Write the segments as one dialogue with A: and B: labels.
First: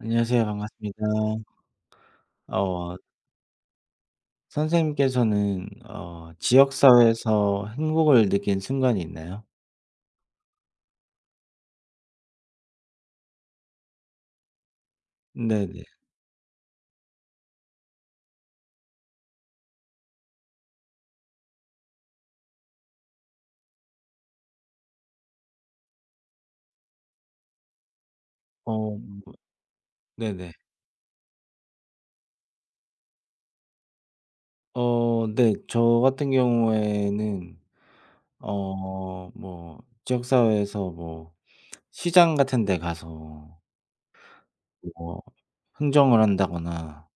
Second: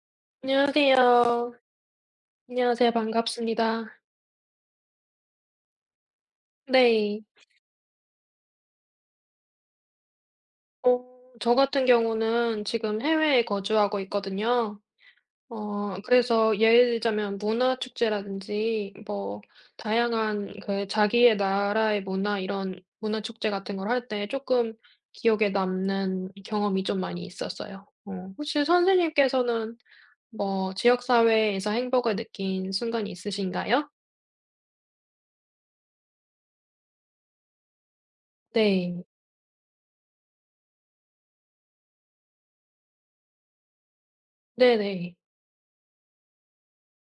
A: 안녕하세요. 반갑습니다.
B: 안녕하세요. 안녕하세요.
A: 어
B: 반갑습니다.
A: 선생님께서는 지역
B: 네.
A: 사회에서 행복을 느낀 순간이 있나요?
B: 어 저 같은 경우는 지금 해외에 거주하고 있거든요.
A: 네네.
B: 그래서 예를 들자면 문화 축제라든지 뭐 다양한 그 자기의 나라의 문화 이런 문화 축제 같은 걸 할 때 조금 기억에 남는 경험이 좀 많이 있었어요. 혹시
A: 어
B: 선생님께서는
A: 네네.
B: 뭐 지역 사회에서 행복을 느낀 순간이 있으신가요?
A: 네. 저 같은 경우에는
B: 네.
A: 뭐 지역 사회에서 뭐 시장 같은 데 가서
B: 네네.
A: 뭐 흥정을 한다거나,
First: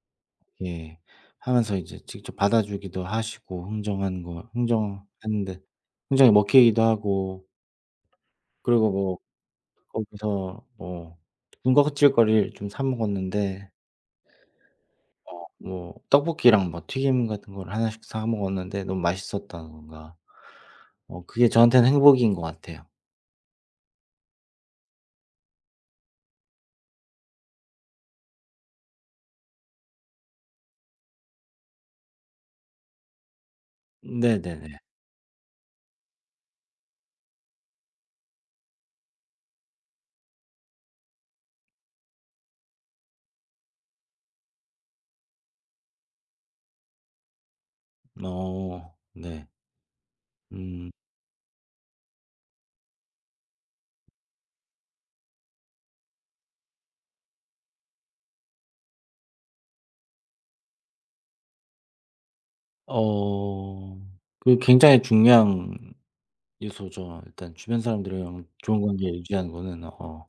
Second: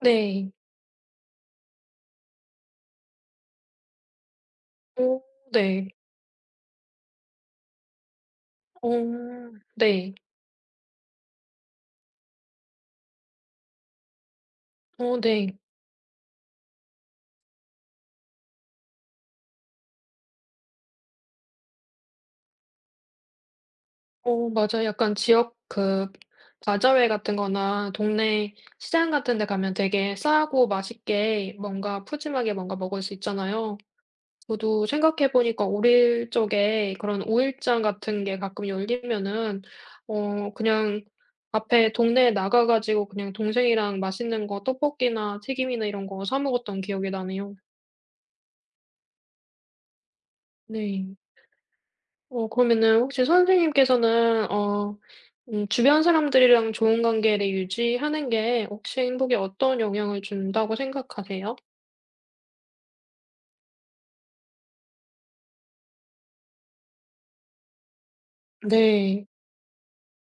B: 네.
A: 예 하면서 이제 직접 받아 주기도 하시고, 흥정한 거
B: 오,
A: 흥정하는데
B: 네.
A: 흥정이 먹히기도 하고.
B: 어
A: 그리고 뭐
B: 네.
A: 거기서 뭐 군것질거리를 좀 사 먹었는데,
B: 어 네.
A: 뭐 떡볶이랑 뭐 튀김 같은 걸 하나씩 사 먹었는데 너무 맛있었다던가, 그게 저한테는 행복인 것 같아요.
B: 어 맞아요. 약간 지역 그 바자회 같은 거나 동네 시장 같은 데 가면 되게 싸고 맛있게 뭔가 푸짐하게 뭔가 먹을 수 있잖아요.
A: 네네네.
B: 저도 생각해 보니까 어릴 적에 그런 5 일장 같은 게 가끔 열리면은 그냥 앞에 동네에 나가 가지고 그냥 동생이랑 맛있는 거 떡볶이나 튀김이나 이런 거 사 먹었던 기억이 나네요.
A: 네. 음.
B: 네. 어 그러면은 혹시 선생님께서는 주변 사람들이랑 좋은 관계를 유지하는 게 혹시 행복에 어떤 영향을 준다고 생각하세요?
A: 어 그 굉장히 중요한 요소죠. 일단 주변 사람들이랑 좋은 관계
B: 네.
A: 유지하는 거는,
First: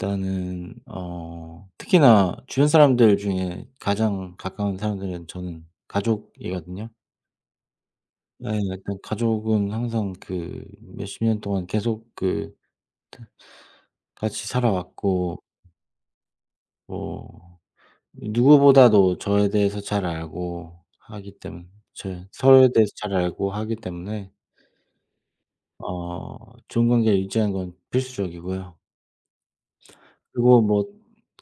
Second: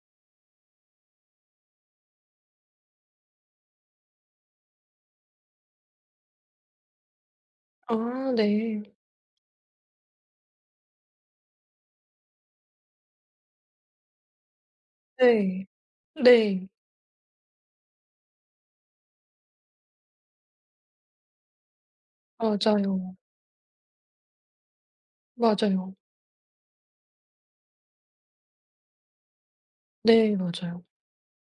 A: 일단은, 특히나 주변 사람들 중에 가장 가까운 사람들은 저는 가족이거든요.
B: 아
A: 네,
B: 네.
A: 일단 가족은 항상 그 몇십 년 동안 계속 그 같이 살아왔고,
B: 네. 네.
A: 뭐 누구보다도 저에 대해서 잘 알고 하기 때문에, 서로에 대해서 잘
B: 맞아요.
A: 알고 하기 때문에,
B: 맞아요.
A: 어 좋은 관계를 유지하는 건 필수적이고요.
B: 네
A: 그리고
B: 맞아요.
A: 뭐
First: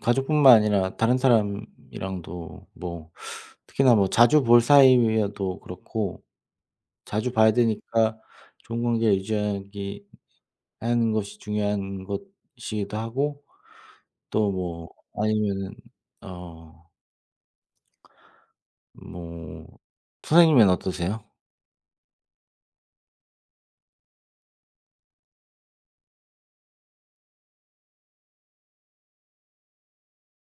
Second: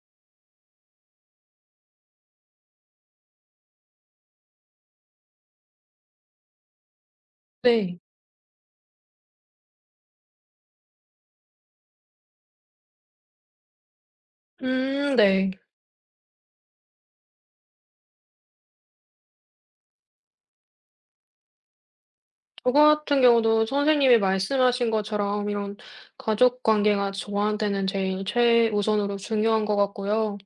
A: 가족뿐만 아니라 다른 사람이랑도 뭐, 특히나 뭐 자주 볼 사이여도 그렇고 자주 봐야
B: 네.
A: 되니까 좋은 관계를 유지하기 하는 것이 중요한 것이기도 하고. 또 뭐
B: 네.
A: 아니면은, 어 뭐 선생님은 어떠세요?
B: 저 같은 경우도 선생님이 말씀하신 것처럼 이런 가족 관계가 저한테는 제일 최우선으로 중요한 것 같고요.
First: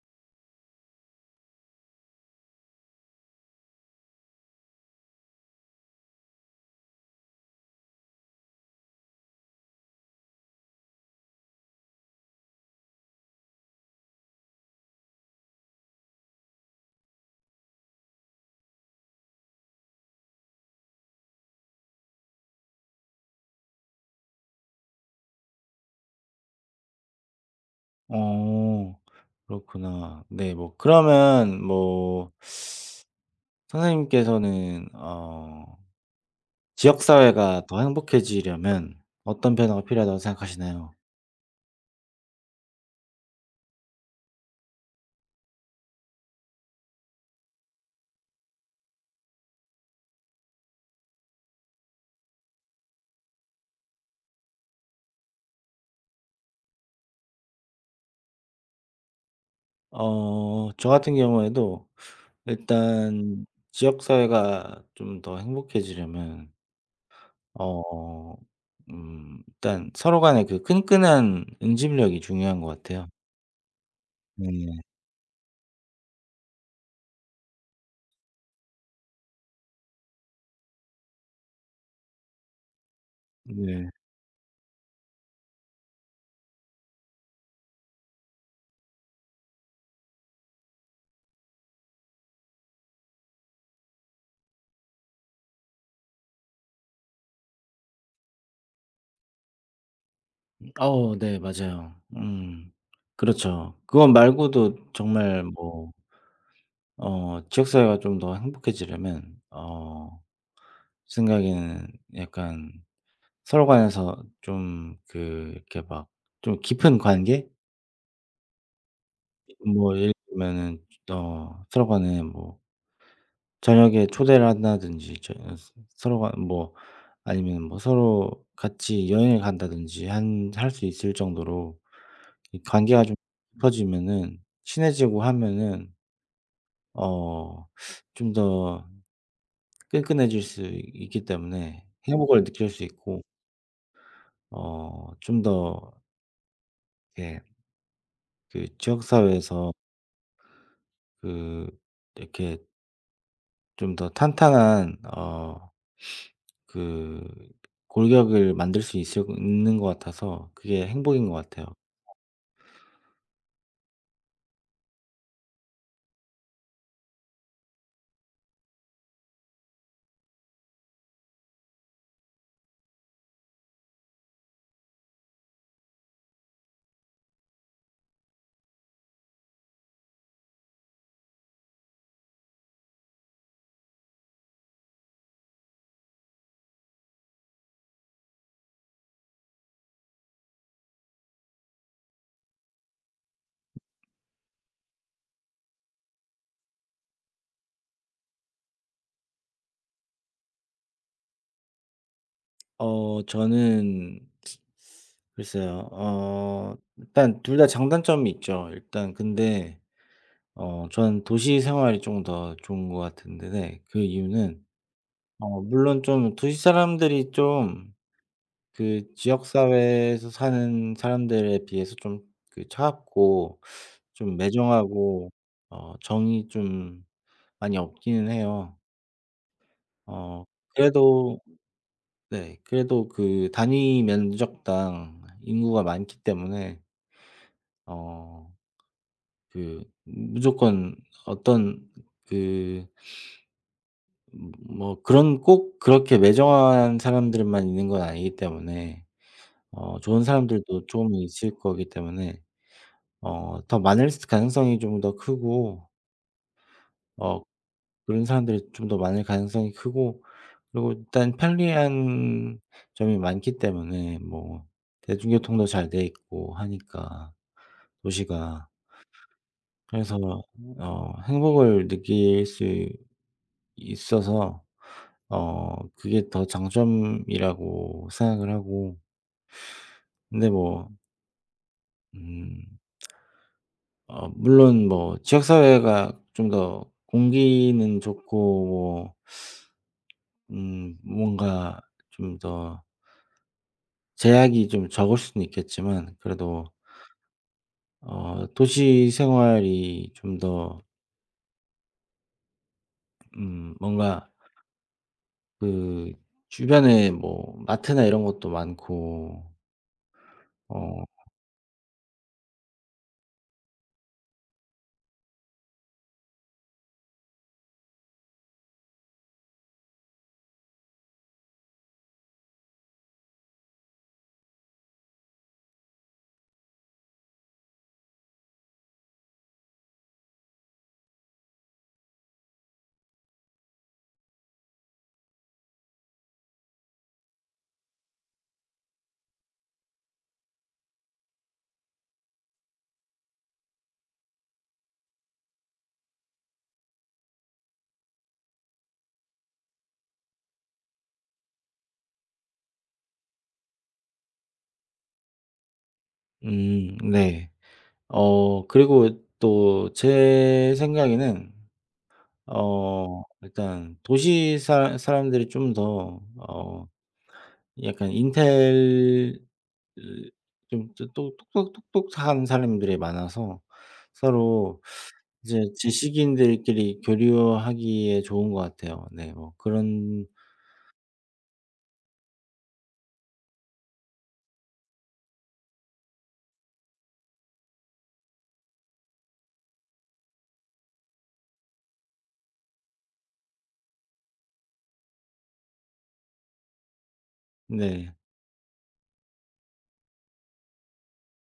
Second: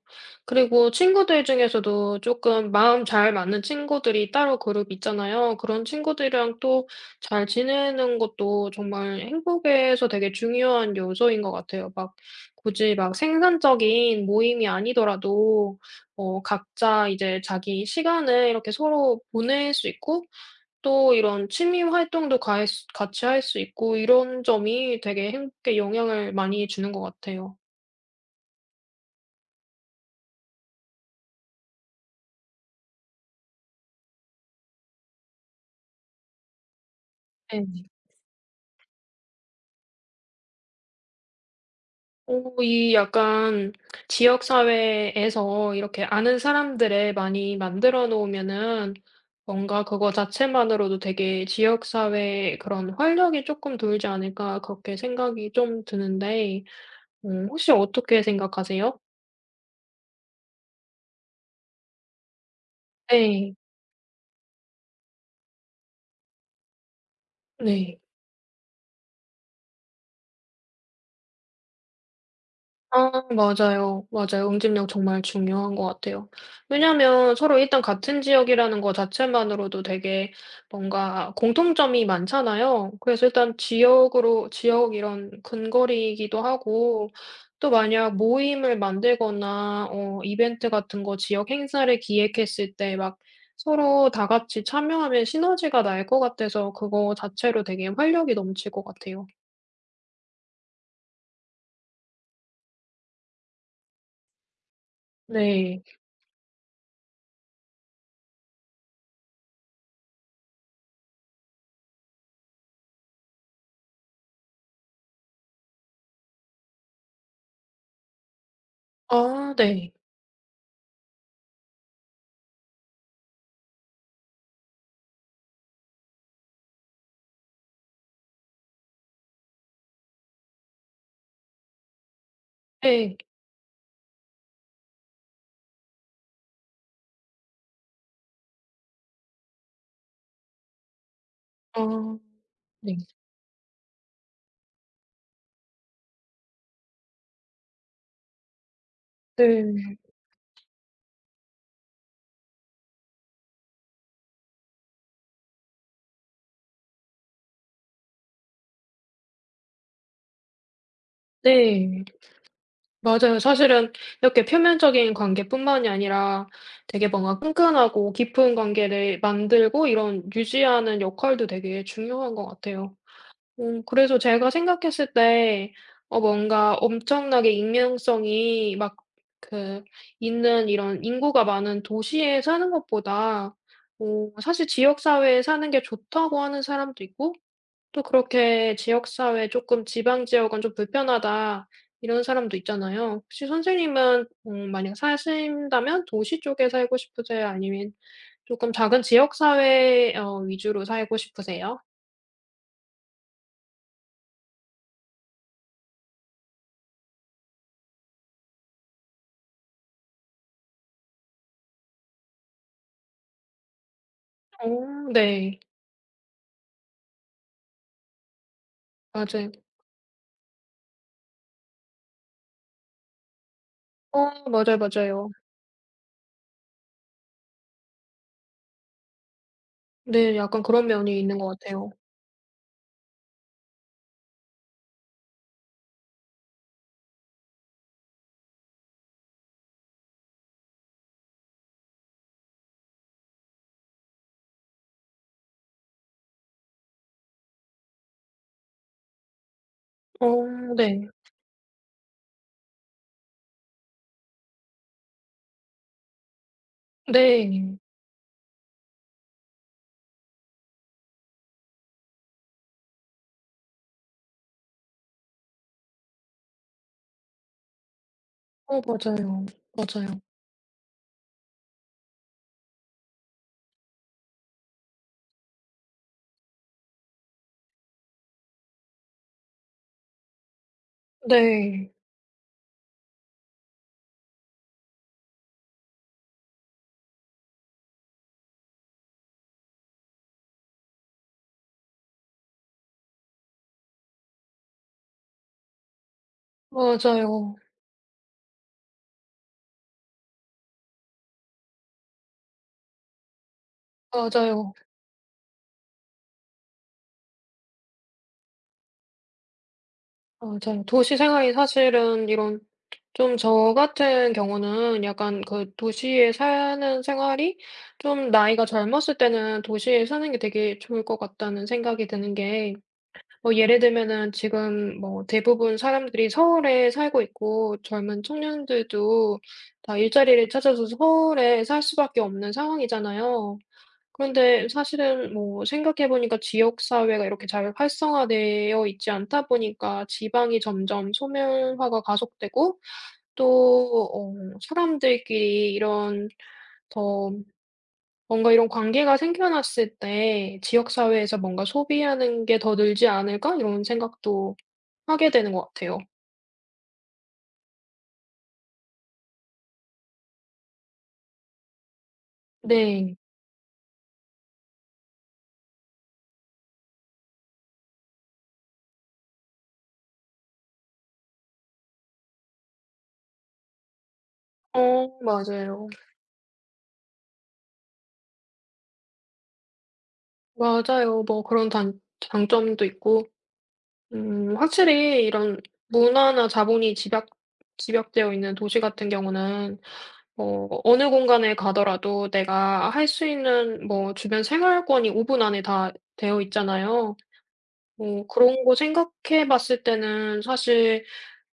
B: 그리고 친구들 중에서도 조금 마음 잘 맞는 친구들이 따로 그룹 있잖아요. 그런 친구들이랑 또 잘 지내는 것도 정말 행복에서 되게 중요한 요소인 것 같아요. 막 굳이 막 생산적인 모임이 아니더라도 각자 이제 자기 시간을 이렇게 서로 보낼 수 있고 또 이런 취미 활동도 가 같이 할 수 있고 이런 점이 되게 행복에 영향을 많이 주는 것 같아요.
A: 어 그렇구나. 네, 뭐 그러면 뭐 선생님께서는 지역 사회가 더
B: 네.
A: 행복해지려면 어떤 변화가 필요하다고 생각하시나요?
B: 이 약간 지역 사회에서 이렇게 아는 사람들을 많이 만들어 놓으면은 뭔가 그거 자체만으로도 되게 '지역 사회의 그런 활력이 조금 돌지 않을까.' 그렇게 생각이 좀 드는데 혹시 어떻게 생각하세요?
A: 저 같은 경우에도 일단
B: 네.
A: 지역 사회가 좀 더 행복해지려면,
B: 네.
A: 어 일단 서로 간의 그 끈끈한 응집력이 중요한 것 같아요.
B: 아 맞아요. 맞아요.
A: 네.
B: 응집력 정말 중요한 것 같아요. 왜냐면 서로 일단 같은 지역이라는 거 자체만으로도 되게 뭔가 공통점이 많잖아요. 그래서 일단
A: 네.
B: 지역으로 지역 이런 근거리이기도 하고 또 만약 모임을 만들거나 이벤트 같은 거 지역 행사를 기획했을 때 막 서로 다 같이 참여하면 시너지가 날 것 같아서 그거 자체로 되게 활력이 넘칠 것 같아요.
A: 네, 맞아요. 음. 그렇죠. 그것 말고도 정말
B: 네.
A: 뭐 지역사회가 좀 더 행복해지려면, 생각에는, 약간 서로 간에서 좀 그 이렇게 막 좀 깊은 관계?
B: 아 네.
A: 뭐 예를 들면은 서로 간에 뭐 저녁에 초대를 한다든지, 저 스 서로 간 뭐 아니면 뭐 서로 같이 여행을 간다든지, 한 할 수 있을 정도로 이 관계가 좀
B: 네
A: 깊어지면은 친해지고 하면은, 어 좀 더 끈끈해질 수 있기 때문에
B: 아.
A: 행복을 느낄 수
B: 네.
A: 있고, 좀 더 이렇게 그 지역 사회에서
B: 네.
A: 그 이렇게 좀 더 탄탄한 그 골격을 만들 수 있을 있는 것 같아서 그게 행복인 것 같아요.
B: 네. 맞아요. 사실은 이렇게 표면적인 관계뿐만이 아니라 되게 뭔가 끈끈하고 깊은 관계를 만들고 이런 유지하는 역할도 되게 중요한 것 같아요. 그래서 제가 생각했을 때 뭔가 엄청나게 익명성이 막 그 있는 이런 인구가 많은 도시에 사는 것보다 사실 지역 사회에 사는 게 좋다고 하는 사람도 있고 또 그렇게 지역사회 조금 '지방 지역은 좀 불편하다.' 이런 사람도 있잖아요. 혹시 선생님은 만약 사신다면 도시 쪽에 살고 싶으세요? 아니면 조금 작은 지역사회 위주로 살고 싶으세요?
A: 저는 글쎄요. 일단 둘 다 장단점이 있죠. 일단 근데 저는 도시 생활이 좀 더 좋은 것 같은데, 네, 그 이유는,
B: 어 네.
A: 물론 좀 도시 사람들이 좀 그 지역
B: 맞아요.
A: 사회에서 사는 사람들에 비해서 좀 그 차갑고
B: 어
A: 좀
B: 맞아요, 맞아요.
A: 매정하고 정이 좀 많이 없기는 해요.
B: 네.
A: 어
B: 약간 그런 면이 있는
A: 그래도,
B: 것 같아요.
A: 네, 그래도 그 단위 면적당 인구가 많기 때문에, 어 그 무조건 어떤 그 뭐 그런 꼭 그렇게 매정한 사람들만 있는 건 아니기 때문에, 좋은
B: 어
A: 사람들도 조
B: 네.
A: 금 있을 거기 때문에 더 많을 가능성이 좀 더 크고, 어
B: 네.
A: 그런 사람들이 좀 더 많을 가능성이 크고, 그리고 일단 편리한 점이 많기 때문에 뭐 대중교통도 잘 돼 있고 하니까, 도시가.
B: 어 맞아요.
A: 그래서
B: 맞아요.
A: 행복을 느낄 수 있어서 그게 더 장점이라고 생각을 하고. 근데 뭐
B: 네.
A: 음 물론 뭐 지역 사회가 좀 더 공기는 좋고, 뭐 뭔가 좀 더 제약이 좀 적을 수는 있겠지만 그래도,
B: 맞아요.
A: 도시 생활이 좀 더 뭔가
B: 맞아요.
A: 그 주변에 뭐 마트나 이런 것도 많고.
B: 맞아요. 도시
A: 어
B: 생활이 사실은 이런 좀 저 같은 경우는 약간 그 도시에 사는 생활이 좀 나이가 젊었을 때는 도시에 사는 게 되게 좋을 것 같다는 생각이 드는 게 뭐 예를 들면은 지금 뭐 대부분 사람들이 서울에 살고 있고 젊은 청년들도 다 일자리를 찾아서 서울에 살 수밖에 없는 상황이잖아요. 그런데 사실은 뭐 생각해 보니까 지역 사회가 이렇게 잘 활성화되어 있지 않다 보니까 지방이 점점 소멸화가 가속되고 또 어 사람들끼리 이런 더 뭔가 이런 관계가 생겨났을 때 '지역 사회에서 뭔가 소비하는 게 더 늘지 않을까?' 이런 생각도 하게 되는 것 같아요.
A: 음. 네. 그리고 또 제 생각에는
B: 네.
A: 일단 도시 사 사람들이 좀 더 약간 인텔 좀 또 똑똑똑똑한 사람들이 많아서 서로
B: 어
A: 이제
B: 맞아요.
A: 지식인들끼리 교류하기에 좋은 것 같아요. 네, 뭐 그런.
B: 맞아요. 뭐 그런 단 장점도 있고 확실히 이런 문화나 자본이 집약되어 있는 도시 같은 경우는 뭐 어느 공간에 가더라도 내가 할 수 있는 뭐 주변 생활권이 5분 안에 다 되어 있잖아요.
A: 네.
B: 뭐 그런 거 생각해 봤을 때는 사실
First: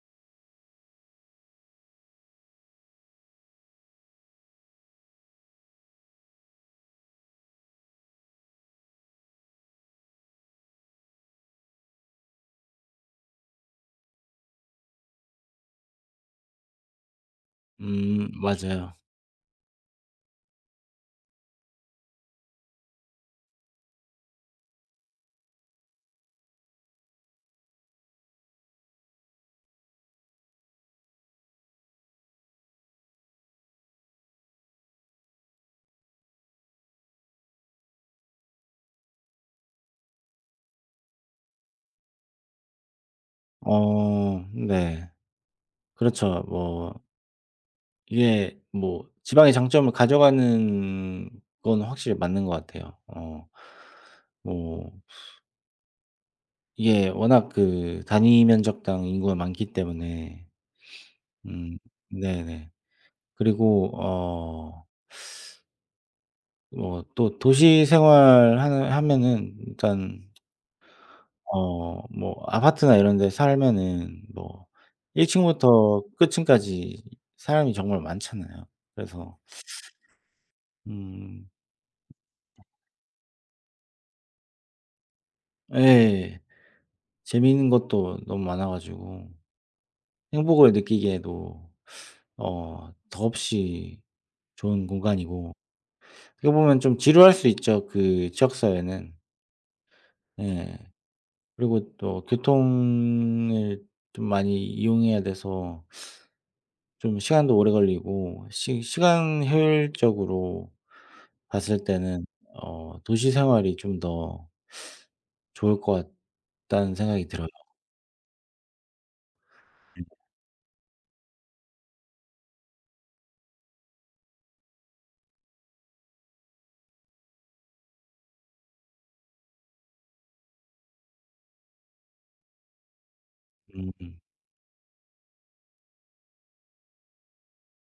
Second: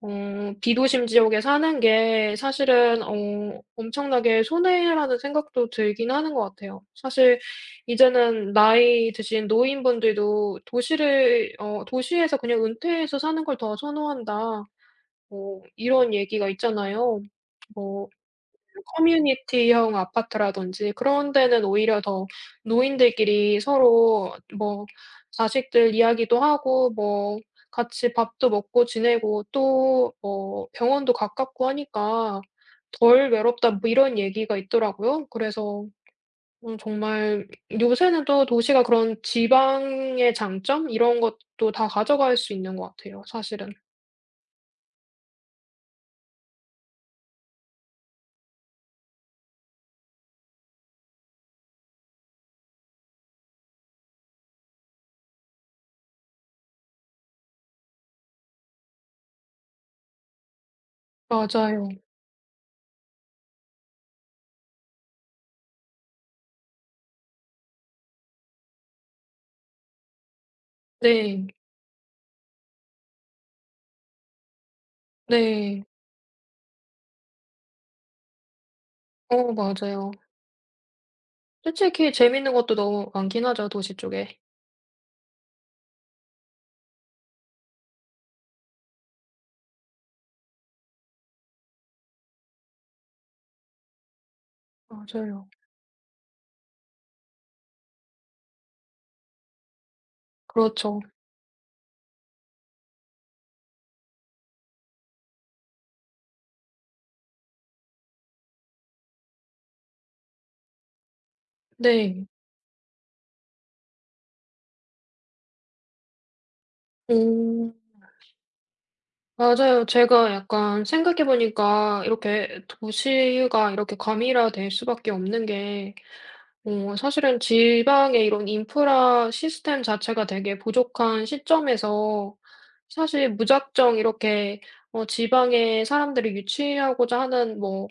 B: 비도심 지역에 사는 게 사실은 엄청나게 손해라는 생각도 들긴 하는 것 같아요. 사실 이제는 나이 드신 노인분들도 도시를 어 "도시에서 그냥 은퇴해서 사는 걸 더 선호한다." 뭐 이런 얘기가 있잖아요. 뭐
A: 음, 맞아요.
B: 커뮤니티형 아파트라든지 그런 데는 오히려 더 노인들끼리 서로 뭐 자식들 이야기도 하고 뭐 같이 밥도 먹고 지내고 또 뭐 병원도 가깝고 하니까 "덜 외롭다." 뭐 이런 얘기가 있더라고요. 그래서 정말 요새는 또 도시가 그런 지방의 장점 이런 것도 다 가져갈 수 있는 것 같아요 사실은.
A: 네. 그렇죠. 뭐 이게 뭐 지방의 장점을 가져가는 건 확실히 맞는 것 같아요. 어. 뭐 이게 워낙 그 단위 면적당 인구가 많기 때문에. 음.
B: 맞아요.
A: 네네. 그리고 뭐 또 도시 생활하는 하면은 일단,
B: 네.
A: 뭐 아파트나 이런 데 살면은 뭐 1층
B: 네.
A: 층부터 끝층까지 사람이 정말 많잖아요. 그래서.
B: 어 맞아요.
A: 음.
B: 솔직히 재밌는 것도 너무 많긴 하죠, 도시 쪽에.
A: 예. 재미있는 것도 너무 많아 가지고 행복을 느끼기에도 더없이 좋은
B: 맞아요.
A: 공간이고, 어떻게 보면 좀 지루할 수 있죠, 그 지역 사회는. 예.
B: 그렇죠.
A: 그리고 또 교통을 좀 많이 이용해야 돼서 좀 시간도 오래 걸리고 시 시간 효율적으로 봤을 때는,
B: 네.
A: 도시 생활이 좀 더 좋을 것 같다는 생각이 들어요.
B: 오 맞아요. 제가 약간 생각해 보니까 이렇게 도시가 이렇게 과밀화될 수밖에 없는 게 사실은 지방의 이런 인프라 시스템 자체가 되게 부족한 시점에서 사실
A: 음.
B: 무작정 이렇게 지방에 사람들이 유치하고자 하는 뭐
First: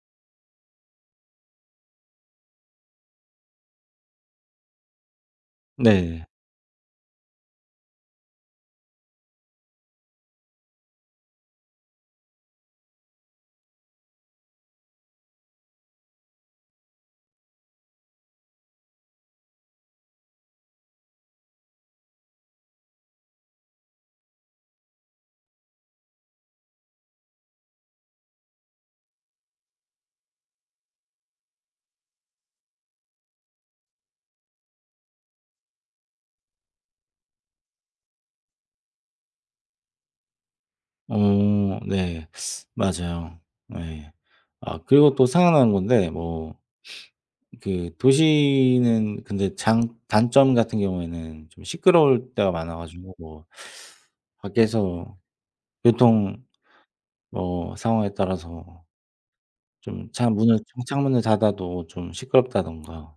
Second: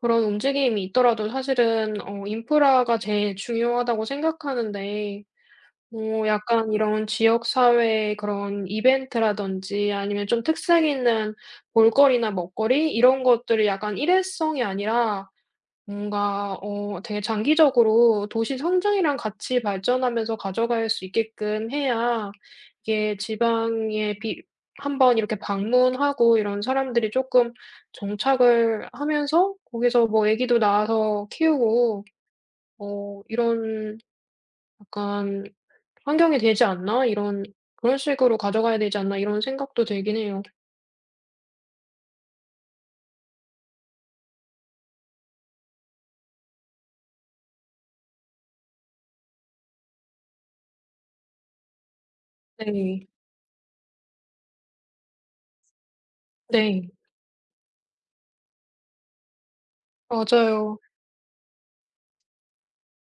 B: 그런 움직임이 있더라도 사실은 인프라가 제일 중요하다고 생각하는데
A: 네.
B: 뭐 약간 이런 지역 사회의 그런 이벤트라든지 아니면 좀 특색 있는 볼거리나 먹거리 이런 것들이 약간 일회성이 아니라 뭔가 되게 장기적으로 도시 성장이랑 같이 발전하면서 가져갈 수 있게끔 해야 이게 지방에 비 한 번 이렇게 방문하고 이런 사람들이 쪼끔 정착을 하면서 거기서 뭐 애기도 낳아서 키우고 이런 약간 환경이 되지 않나? 이런 그런 식으로 가져가야 되지 않나? 이런 생각도 들긴 해요.
A: 네. 맞아요. 예. 아, 그리고 또 생각나는 건데, 뭐 그 도시는 근데 장 단점 같은 경우에는 좀 시끄러울 때가 많아
B: 네.
A: 가지고, 뭐 밖에서 교통
B: 네.
A: 뭐 상황에 따라서 좀 차 문을
B: 맞아요.
A: 창 창문을 닫아도 좀 시끄럽다든가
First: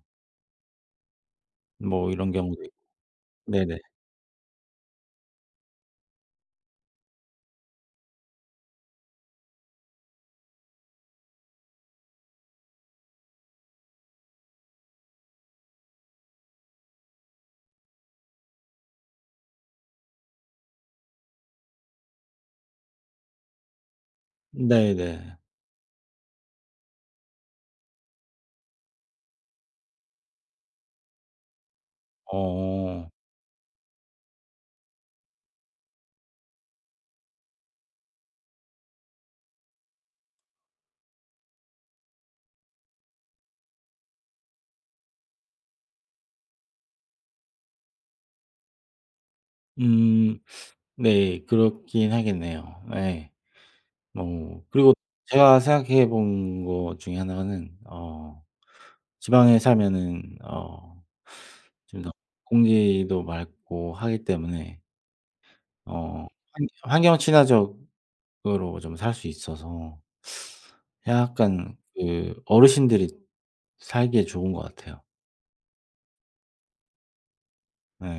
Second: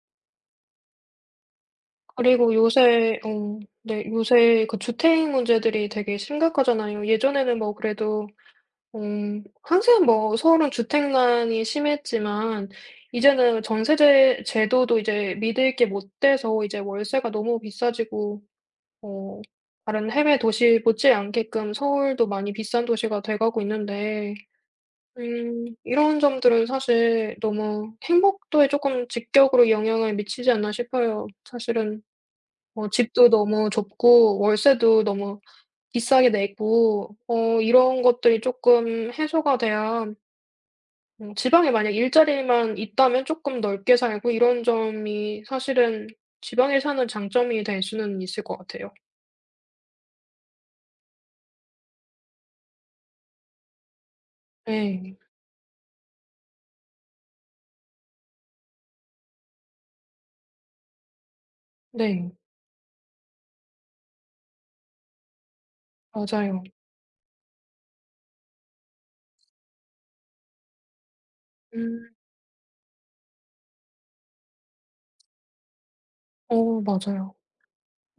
A: 뭐 이런
B: 그리고
A: 경우도 있
B: 요새
A: 네네.
B: 네 요새 그 주택 문제들이 되게 심각하잖아요. 예전에는 뭐 그래도 항상 뭐 서울은 주택난이 심했지만 이제는 전세제 제도도 이제 믿을 게 못 돼서 이제 월세가 너무 비싸지고 어 다른 해외 도시 못지않게끔 서울도 많이 비싼 도시가 돼 가고 있는데
A: 네네.
B: 이런 점들은 사실 너무 행복도에 조금 직격으로 영향을 미치지 않나 싶어요. 사실은 뭐
A: 어.
B: 집도 너무 좁고 월세도 너무 비싸게 내고 이런 것들이 조금 해소가 돼야 지방에 만약 일자리만 있다면 조금 넓게 살고 이런 점이 사실은 지방에 사는 장점이 될 수는 있을 것 같아요.
A: 음. 네. 그렇긴 하겠네요. 예. 뭐 그리고
B: 네,
A: 제가 생각해 본 것 중에 하나는, 지방에 살면은 좀 더
B: 네.
A: 공기도 맑고 하기 때문에 어
B: 맞아요.
A: 환 환경 친화적으로 좀 살 수 있어서, 약간
B: 음.
A: 그 어르신들이 살기에 좋은 것 같아요.
B: 어 맞아요.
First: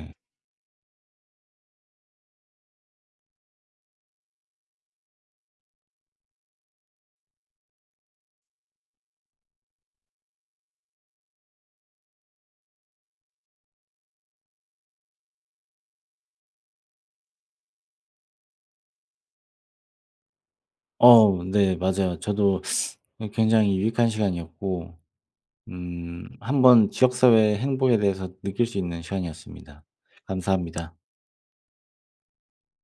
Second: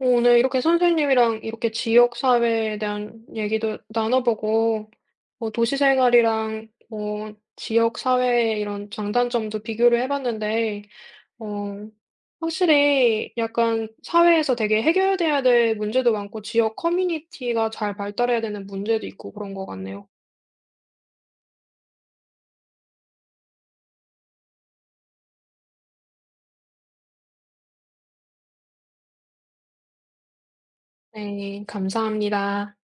B: 어, 오늘 이렇게 선생님이랑 이렇게 지역 사회에 대한 얘기도 나눠보고, 뭐 도시 생활이랑 뭐 지역 사회의 이런 장단점도 비교를 해봤는데, 어, 확실히 약간 사회에서 되게 해결돼야 될 문제도 많고, 지역 커뮤니티가 잘 발달해야 되는 문제도 있고 그런 것 같네요.
A: 네, 맞아요. 저도, 예, 굉장히 유익한 시간이었고, 음, 한번 지역사회 행복에 대해서 느낄 수 있는 시간이었습니다. 감사합니다.
B: 네, 감사합니다.